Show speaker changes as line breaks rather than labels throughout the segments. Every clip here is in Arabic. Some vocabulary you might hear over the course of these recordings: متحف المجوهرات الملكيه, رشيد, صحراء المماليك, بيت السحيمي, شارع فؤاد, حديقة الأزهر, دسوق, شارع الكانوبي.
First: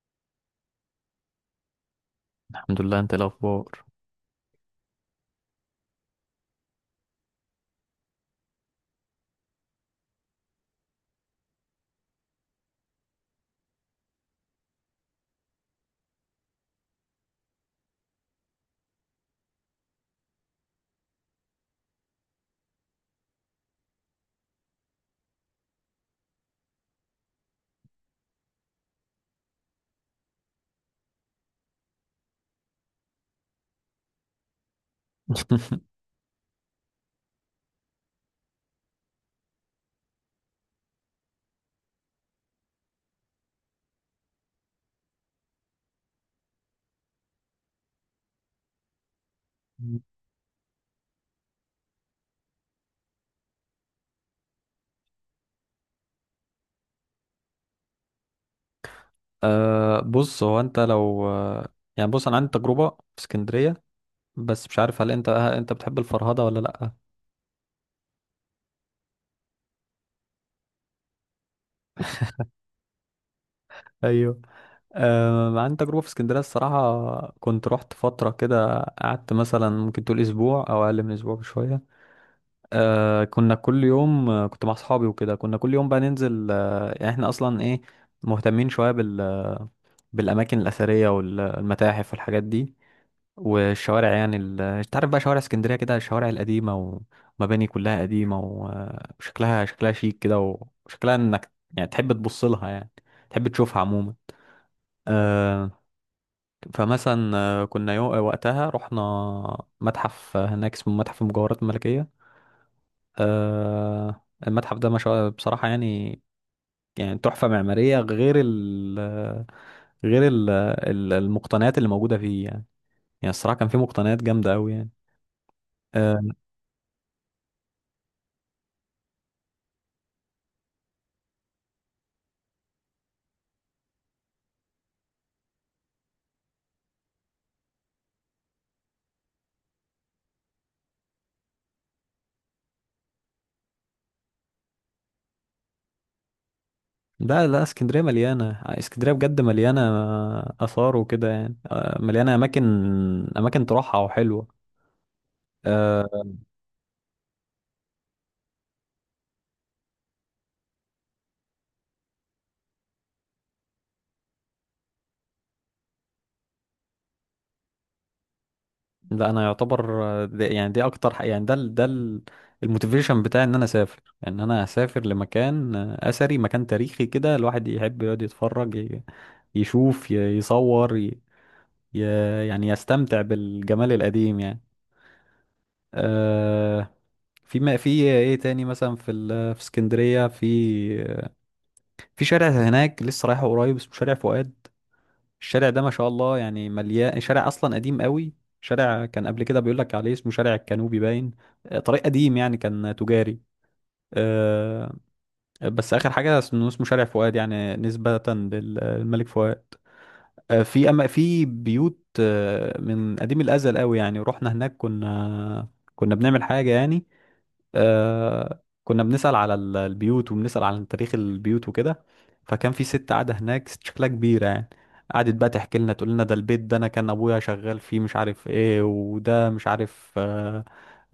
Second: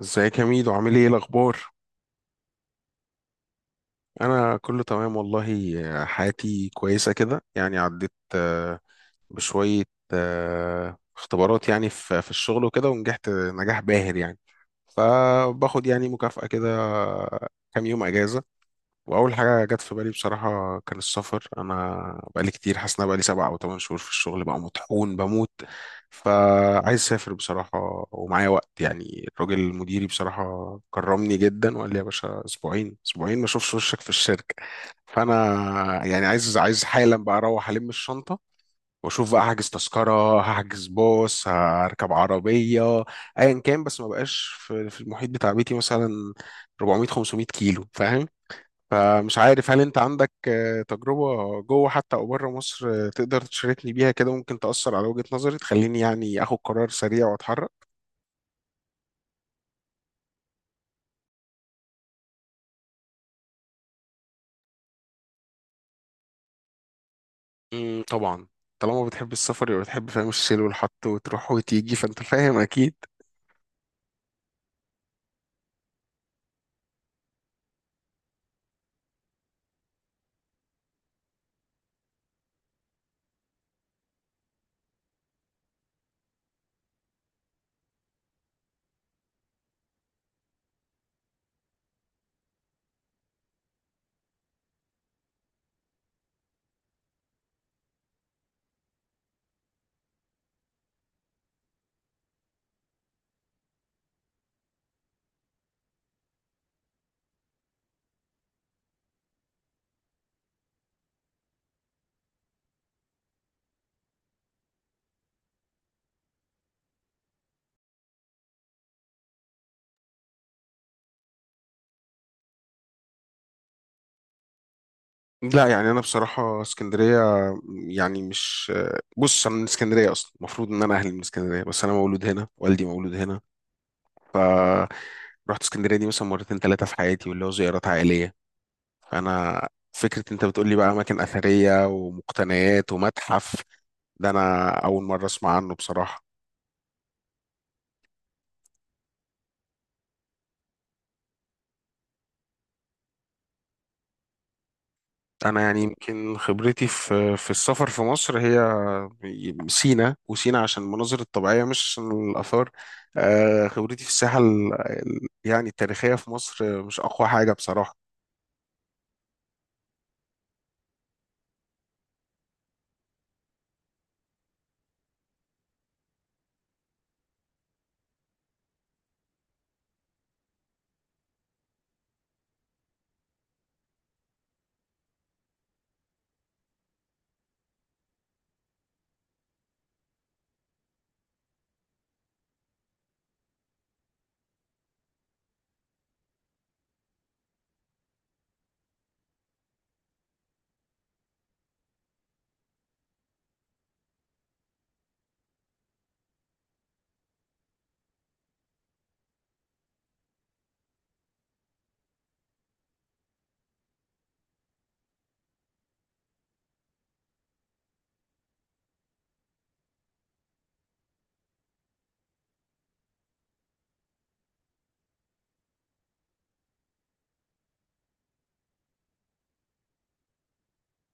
ازيك يا ميدو، عامل ايه الاخبار؟
الحمد لله، انت ايه الاخبار؟
انا كله تمام والله. حياتي كويسه كده، يعني عديت بشويه اختبارات يعني في الشغل وكده، ونجحت نجاح باهر يعني. فباخد يعني مكافأة كده، كام يوم اجازه. واول حاجه جت في بالي بصراحه كان السفر. انا بقالي كتير حاسس ان أنا بقالي 7 أو 8 شهور في الشغل، بقى مطحون بموت. فعايز اسافر بصراحه، ومعايا وقت. يعني الراجل مديري بصراحه كرمني جدا، وقال لي يا باشا اسبوعين اسبوعين ما اشوفش وشك في الشركه. فانا يعني عايز حالا بقى اروح الم الشنطه، واشوف بقى، هحجز تذكره، هحجز باص، هركب عربيه، ايا كان. بس ما بقاش في المحيط بتاع بيتي مثلا 400 500 كيلو، فاهم؟ فمش عارف، هل انت عندك تجربة جوه حتى او بره مصر، تقدر تشاركني بيها كده، ممكن تأثر على وجهة نظري تخليني يعني اخد قرار سريع واتحرك؟
أه، بص. هو انت لو يعني بص انا عندي تجربه في اسكندريه، بس مش عارف هل انت بتحب الفرهده ولا لا.
مم، طبعا. طالما بتحب السفر يبقى بتحب، فاهم، الشيل والحط وتروح وتيجي، فانت فاهم اكيد.
ايوه. أه، عندي تجربه في اسكندريه. الصراحه كنت رحت فتره كده، قعدت مثلا ممكن تقول اسبوع او اقل من اسبوع بشويه. أه، كنا كل يوم، كنت مع اصحابي وكده، كنا كل يوم بقى ننزل. يعني احنا اصلا ايه، مهتمين شويه بالاماكن الاثريه والمتاحف والحاجات دي والشوارع. يعني انت عارف بقى شوارع اسكندريه كده، الشوارع القديمه ومباني كلها قديمه، وشكلها شكلها شيك كده، وشكلها انك يعني تحب تبص لها، يعني تحب تشوفها عموما. آه. فمثلا، كنا وقتها رحنا متحف هناك اسمه متحف المجوهرات الملكيه. المتحف ده ما شاء بصراحه، يعني يعني تحفه معماريه، غير المقتنيات اللي موجوده فيه. يعني الصراحه كان فيه مقتنيات جامده قوي، يعني.
لا، يعني انا
آه،
بصراحة اسكندرية يعني مش. بص انا من اسكندرية اصلا، المفروض ان انا اهلي من اسكندرية، بس انا مولود هنا، والدي مولود هنا. فرحت اسكندرية دي مثلا مرتين ثلاثة في حياتي، واللي هو زيارات عائلية. فانا، فكره انت بتقول لي بقى اماكن اثريه ومقتنيات ومتحف، ده انا اول مره اسمع عنه بصراحه.
لا لا، اسكندرية مليانة، اسكندرية بجد مليانة آثار وكده، يعني مليانة أماكن، أماكن تروحها وحلوة.
انا يعني
أه.
يمكن خبرتي في السفر في مصر هي سينا، وسينا عشان المناظر الطبيعيه، مش عشان الاثار. خبرتي في الساحه يعني التاريخيه في مصر مش اقوى حاجه بصراحه.
لا أنا يعتبر، دي يعني دي أكتر يعني الموتيفيشن بتاعي، إن أنا أسافر لمكان أثري، مكان تاريخي كده، الواحد يحب يقعد يتفرج، يشوف، يصور، يعني يستمتع بالجمال القديم يعني. أه. في، ما في ايه تاني مثلا في في اسكندرية، في شارع هناك لسه رايحه قريب، اسمه شارع فؤاد. الشارع ده ما شاء الله يعني، مليان. شارع اصلا قديم قوي. شارع كان قبل كده بيقول لك عليه اسمه شارع الكانوبي، باين. طريق قديم، يعني كان تجاري. آه، بس اخر حاجه اسمه شارع فؤاد، يعني نسبه للملك فؤاد. في، اما في بيوت، من قديم الازل قوي. يعني رحنا هناك، كنا بنعمل حاجه يعني. كنا بنسأل على البيوت، وبنسأل على تاريخ البيوت وكده. فكان في ست قاعدة هناك، ست شكلها كبيرة يعني، قعدت بقى تحكي لنا، تقول لنا ده البيت ده انا كان ابويا شغال فيه، مش عارف ايه، وده مش عارف. آه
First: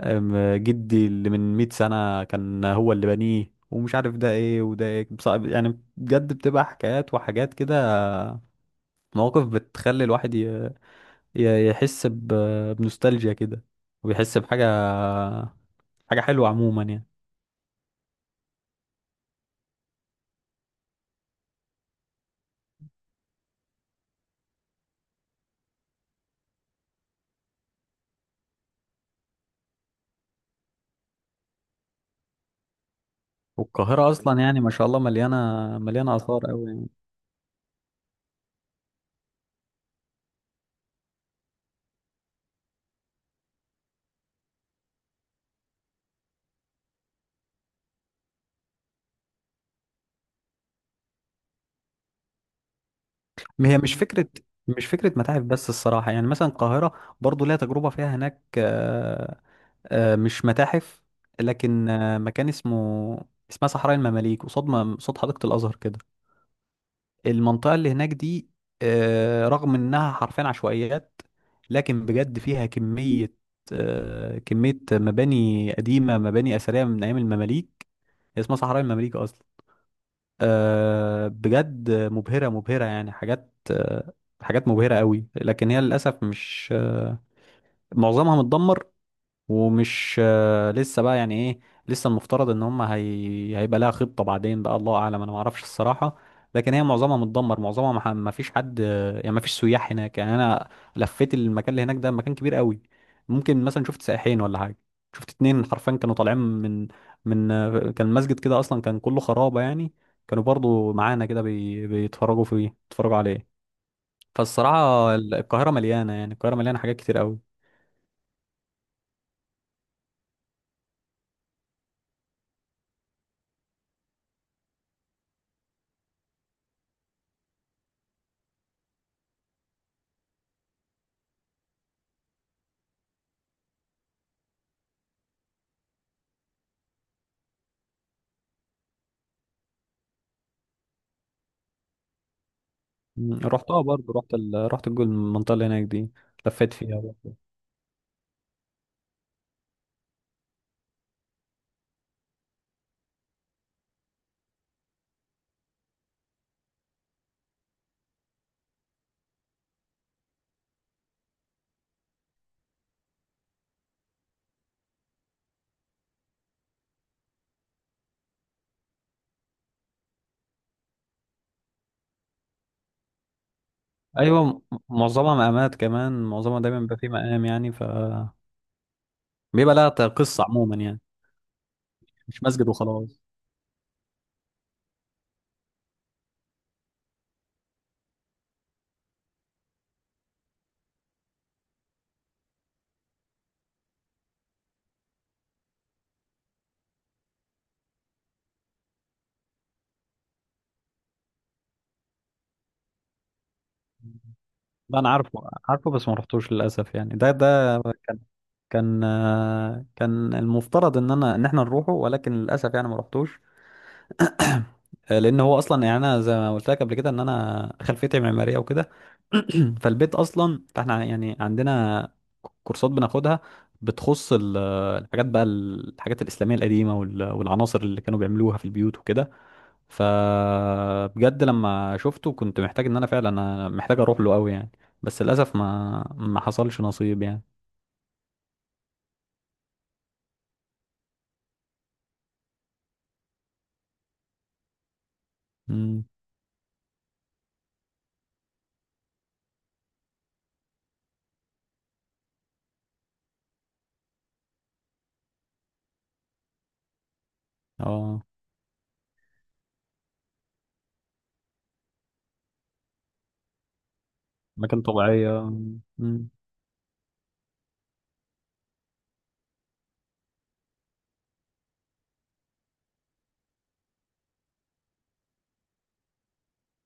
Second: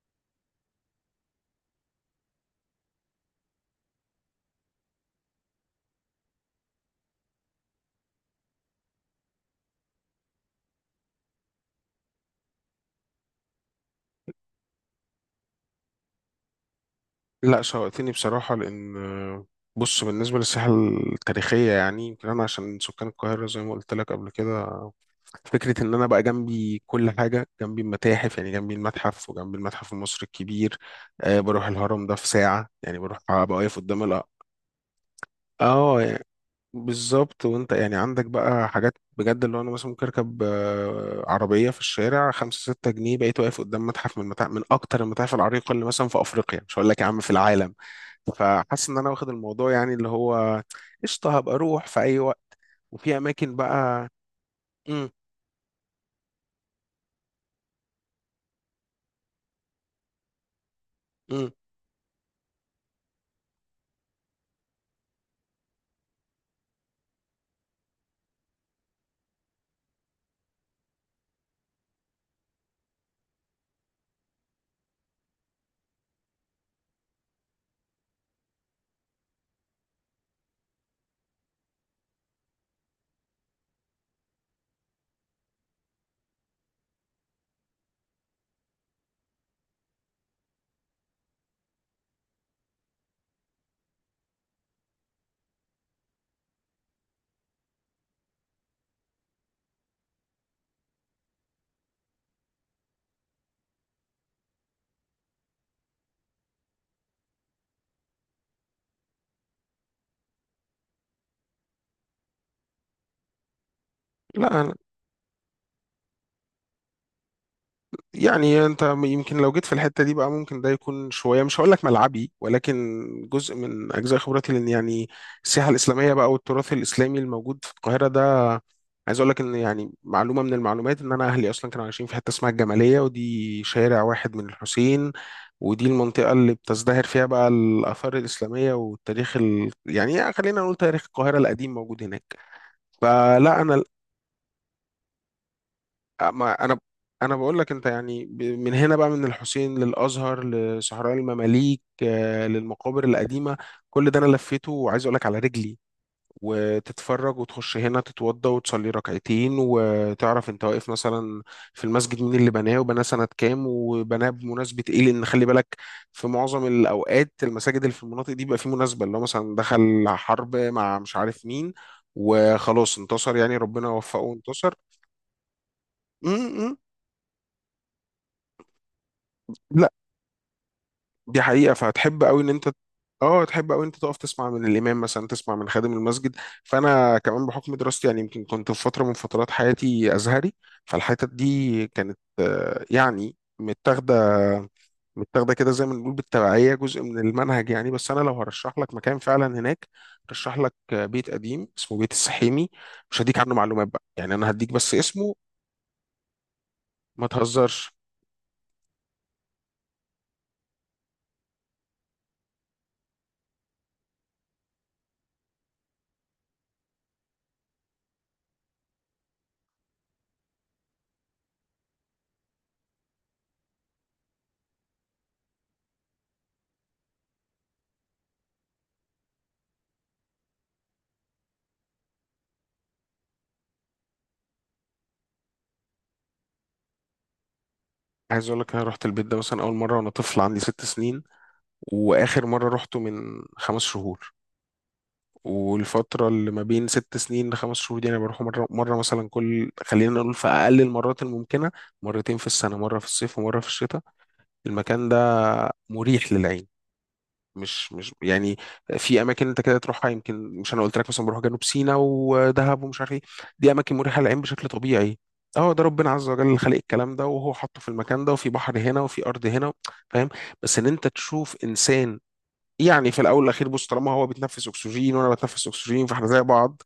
آم، جدي اللي من 100 سنة كان هو اللي بنيه، ومش عارف ده ايه وده ايه. يعني بجد بتبقى حكايات وحاجات كده، مواقف بتخلي الواحد يحس بنوستالجيا كده، ويحس بحاجة حاجة حلوة عموما يعني.
لا، شوقتني بصراحة، لأن بص بالنسبة للساحة التاريخية، يعني يمكن أنا عشان سكان القاهرة، زي ما قلت لك قبل كده، فكرة إن أنا بقى جنبي كل حاجة، جنبي المتاحف يعني، جنبي المتحف، وجنبي المتحف المصري الكبير. آه، بروح الهرم ده في ساعة، يعني بروح أبقى واقف قدام
والقاهرة
الأ.
أصلا يعني ما شاء الله مليانة،
آه
مليانة
يعني
آثار أوي يعني.
بالظبط. وأنت يعني عندك بقى حاجات بجد، اللي هو أنا مثلا ممكن أركب عربية في الشارع 5 6 جنيه، بقيت واقف قدام متحف من متاحف، من أكتر المتاحف العريقة اللي مثلا في أفريقيا، مش هقول لك يا عم في العالم. فحاسس ان انا واخد الموضوع، يعني اللي هو قشطه، هبقى اروح في اي وقت، وفي اماكن
ما هي مش
بقى.
فكرة،
امم.
متاحف بس الصراحة. يعني مثلا القاهرة برضو ليها تجربة فيها هناك، مش متاحف،
امم.
لكن مكان اسمه، اسمها صحراء المماليك، قصاد قصاد حديقة الأزهر كده، المنطقة اللي هناك دي. رغم إنها حرفيا عشوائيات، لكن بجد فيها كمية مباني قديمة، مباني أثرية من أيام المماليك. هي اسمها صحراء المماليك أصلا. بجد مبهرة، مبهرة يعني، حاجات حاجات مبهرة قوي، لكن هي للأسف مش معظمها متدمر، ومش لسه بقى يعني ايه. لسه المفترض ان هم، هيبقى لها خطة بعدين بقى، الله اعلم، انا ما اعرفش الصراحة. لكن هي معظمها متدمر، معظمها ما ما فيش حد. يعني ما فيش سياح هناك. يعني انا لفيت المكان اللي هناك ده، مكان كبير قوي. ممكن مثلا شفت سائحين ولا حاجة، شفت اتنين حرفيا كانوا طالعين من، كان المسجد كده اصلا كان كله خرابة يعني. كانوا برضو معانا كده، بيتفرجوا عليه.
لا،
فالصراحة القاهرة مليانة، يعني القاهرة مليانة حاجات كتير قوي.
يعني انت يمكن لو جيت في الحته دي بقى، ممكن ده يكون شويه، مش هقول لك ملعبي، ولكن جزء من اجزاء خبرتي، لان يعني السياحه الاسلاميه بقى والتراث الاسلامي الموجود في القاهره ده. عايز اقول لك ان يعني معلومه من المعلومات، ان انا اهلي اصلا كانوا عايشين في حته اسمها الجماليه، ودي شارع واحد من الحسين. ودي المنطقه اللي بتزدهر فيها بقى الاثار الاسلاميه، والتاريخ يعني خلينا نقول تاريخ القاهره القديم موجود هناك.
مم.
فلا انا
رحتها برضه، رحت الجول، المنطقة اللي هناك دي.
ما
لفيت
انا.
فيها
انا
برضه.
بقول لك انت يعني من هنا بقى، من الحسين للازهر لصحراء المماليك، للمقابر القديمه، كل ده انا لفيته، وعايز اقول لك على رجلي. وتتفرج وتخش هنا تتوضى وتصلي ركعتين، وتعرف انت واقف مثلا في المسجد مين اللي بناه، وبناه سنه كام، وبناه بمناسبه ايه، لان خلي بالك في معظم الاوقات المساجد اللي في المناطق دي بيبقى في مناسبه، اللي هو مثلا دخل حرب مع مش عارف مين، وخلاص انتصر، يعني ربنا وفقه
ايوه.
وانتصر.
معظمها مقامات كمان، معظمها
م-
دايما بيبقى فيه مقام يعني، بيبقى
م.
لها قصة عموما يعني،
دي حقيقة، فهتحب قوي
مش
ان
مسجد
انت
وخلاص.
اه تحب قوي، انت تقف تسمع من الامام مثلا، تسمع من خادم المسجد. فانا كمان بحكم دراستي يعني، يمكن كنت في فترة من فترات حياتي ازهري. فالحتت دي كانت يعني متاخدة متاخدة كده، زي ما بنقول بالتبعية جزء من المنهج يعني. بس انا لو هرشح لك مكان فعلا هناك، رشح لك بيت قديم اسمه بيت السحيمي. مش هديك عنه معلومات بقى، يعني انا هديك بس
لا انا
اسمه،
عارفه عارفه، بس ما رحتوش للاسف يعني.
ما
ده
تهزرش.
كان المفترض ان احنا نروحه، ولكن للاسف يعني ما رحتوش. لان هو اصلا يعني، انا زي ما قلت لك قبل كده، ان انا خلفيتي معماريه وكده. فالبيت اصلا، فاحنا يعني عندنا كورسات بناخدها، بتخص الحاجات بقى، الحاجات الاسلاميه القديمه والعناصر اللي كانوا بيعملوها في البيوت وكده. فبجد لما شفته كنت محتاج ان انا فعلا انا محتاج اروح له قوي يعني. بس للاسف ما حصلش نصيب يعني.
عايز اقول لك انا رحت البيت ده مثلا اول مره وانا طفل عندي 6 سنين، واخر مره روحته من 5 شهور،
امم.
والفتره اللي ما بين 6 سنين لخمس شهور دي انا بروح مره مره مثلا كل، خلينا نقول في اقل المرات الممكنه، مرتين في السنه، مره في الصيف ومره في الشتاء. المكان ده مريح للعين، مش
اه،
يعني. في اماكن انت كده تروحها، يمكن مش، انا قلت لك مثلا بروح جنوب سيناء ودهب ومش عارف ايه، دي اماكن مريحه للعين بشكل
اماكن
طبيعي.
طبيعيه.
اه، ده ربنا عز
مم.
وجل اللي خلق الكلام ده، وهو حطه في المكان ده، وفي بحر هنا، وفي ارض هنا، فاهم. بس ان انت تشوف انسان، يعني في الاول والاخير بص، طالما هو بيتنفس اكسجين وانا بتنفس اكسجين فاحنا زي بعض.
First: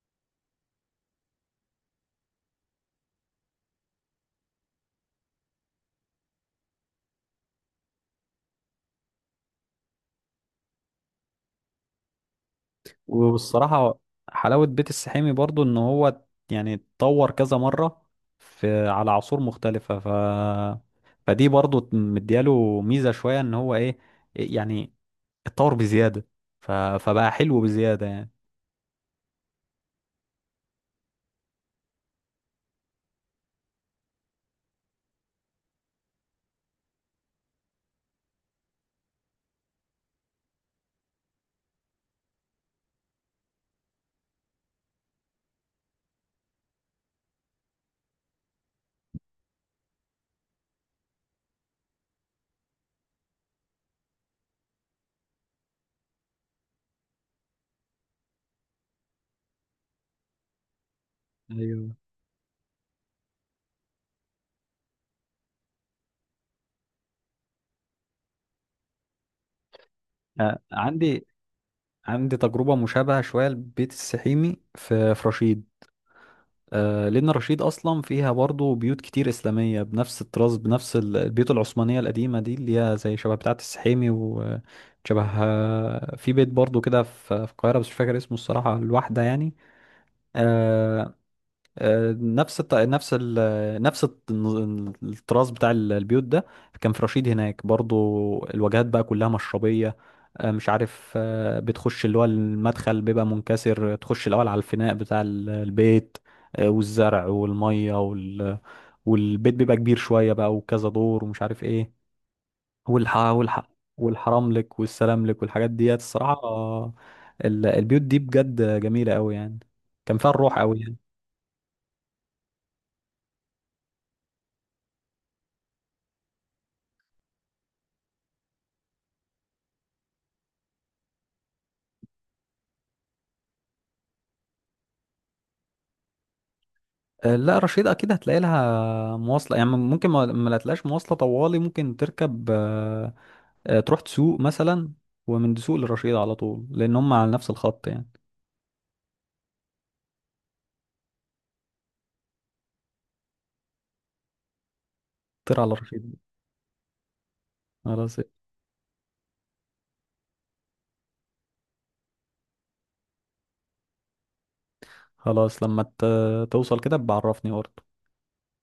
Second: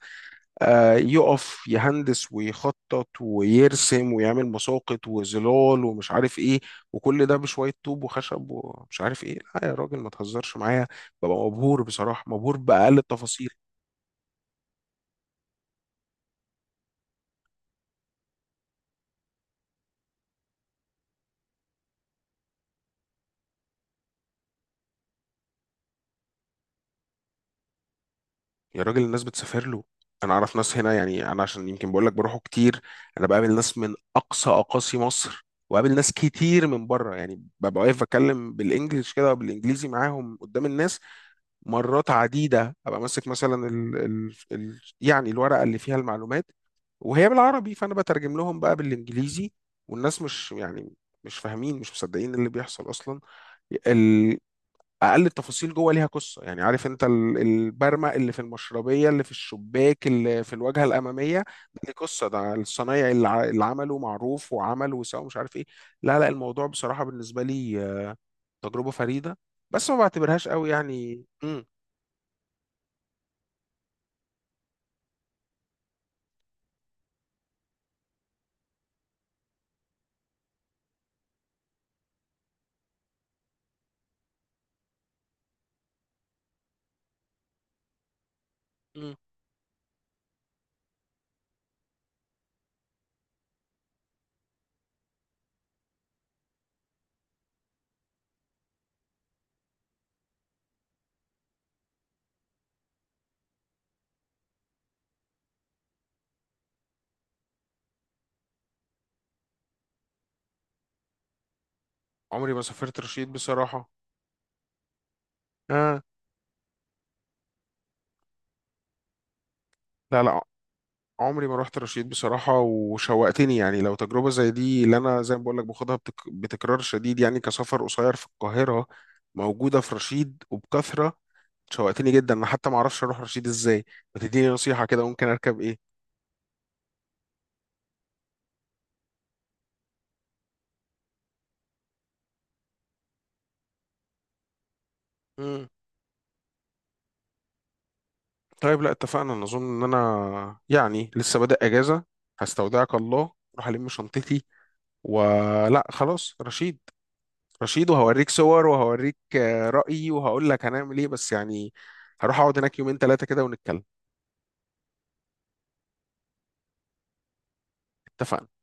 آه، يقف يهندس ويخطط ويرسم، ويعمل مساقط وظلال ومش عارف ايه، وكل ده بشويه طوب وخشب ومش عارف ايه، لا يا راجل ما تهزرش معايا! ببقى مبهور بصراحه، مبهور باقل التفاصيل.
والصراحة حلاوة بيت السحيمي برضو، ان هو يعني اتطور كذا مرة، في، على عصور مختلفة. فدي برضو مدياله ميزة شوية، ان هو ايه، يعني اتطور بزيادة. فبقى حلو بزيادة يعني.
يا راجل، الناس بتسافر له. انا اعرف ناس هنا، يعني انا عشان يمكن بقول لك بروحه كتير، انا بقابل ناس من اقصى اقاصي مصر، وقابل ناس كتير من بره، يعني ببقى واقف بتكلم بالانجلش كده، بالانجليزي معاهم قدام الناس. مرات عديدة أبقى ماسك مثلا ال يعني الورقة اللي فيها المعلومات، وهي بالعربي، فأنا بترجم لهم بقى بالإنجليزي. والناس مش يعني، مش فاهمين، مش مصدقين اللي بيحصل أصلا. ال- أقل التفاصيل جوه ليها قصة. يعني عارف أنت البرمة اللي في المشربية اللي في الشباك اللي في الواجهة الأمامية، ده
ايوه.
ليه قصة، ده الصنايعي اللي اللي عمله معروف، وعمل وسوى مش عارف إيه. لا لا، الموضوع بصراحة بالنسبة لي تجربة فريدة. بس ما بعتبرهاش
آه،
قوي يعني.
عندي
مم.
عندي تجربة مشابهة شوية لبيت السحيمي في رشيد. لأن رشيد أصلا فيها برضو بيوت كتير إسلامية بنفس الطراز، بنفس البيوت العثمانية القديمة دي، اللي هي زي شبه بتاعة السحيمي وشبه. في بيت برضو كده في القاهرة، بس مش فاكر اسمه الصراحة،
مم.
الواحدة يعني. آه، نفس الطراز بتاع البيوت ده، كان في رشيد هناك برضو. الواجهات بقى كلها مشربية، مش عارف، بتخش اللي هو المدخل بيبقى منكسر، تخش الأول على الفناء بتاع البيت، والزرع والمية والبيت بيبقى كبير شوية بقى وكذا دور ومش عارف ايه.
عمري ما سافرت
والح...
رشيد
والح...
بصراحة.
والحرام لك والسلام لك والحاجات ديت
آه.
الصراحة. البيوت دي بجد جميلة قوي يعني، كان
لا
فيها
لا،
الروح قوي.
عمري ما رحت رشيد بصراحة، وشوقتني يعني، لو تجربة زي دي اللي أنا زي ما بقول لك باخدها بتكرار شديد، يعني كسفر قصير في القاهرة موجودة في رشيد وبكثرة. شوقتني جدا أنا، حتى ما أعرفش أروح رشيد إزاي. ما تديني نصيحة كده، ممكن أركب إيه؟
آه، لا رشيد اكيد هتلاقي لها مواصله، يعني ممكن ما لا تلاقيش مواصله طوالي، ممكن تركب، تروح تسوق مثلا، ومن
مم.
دسوق لرشيد على طول، لان هم على نفس الخط يعني.
طيب، لا اتفقنا، أنا أظن إن أنا يعني لسه بادئ أجازة، هستودعك الله، أروح ألم شنطتي،
طير على
ولا
رشيد.
خلاص رشيد؟ رشيد،
خلاص.
وهوريك صور وهوريك رأيي، وهقول لك هنعمل ايه، بس يعني هروح اقعد هناك يومين ثلاثة كده ونتكلم.
خلاص، لما توصل كده بعرفني برضه.
اتفقنا.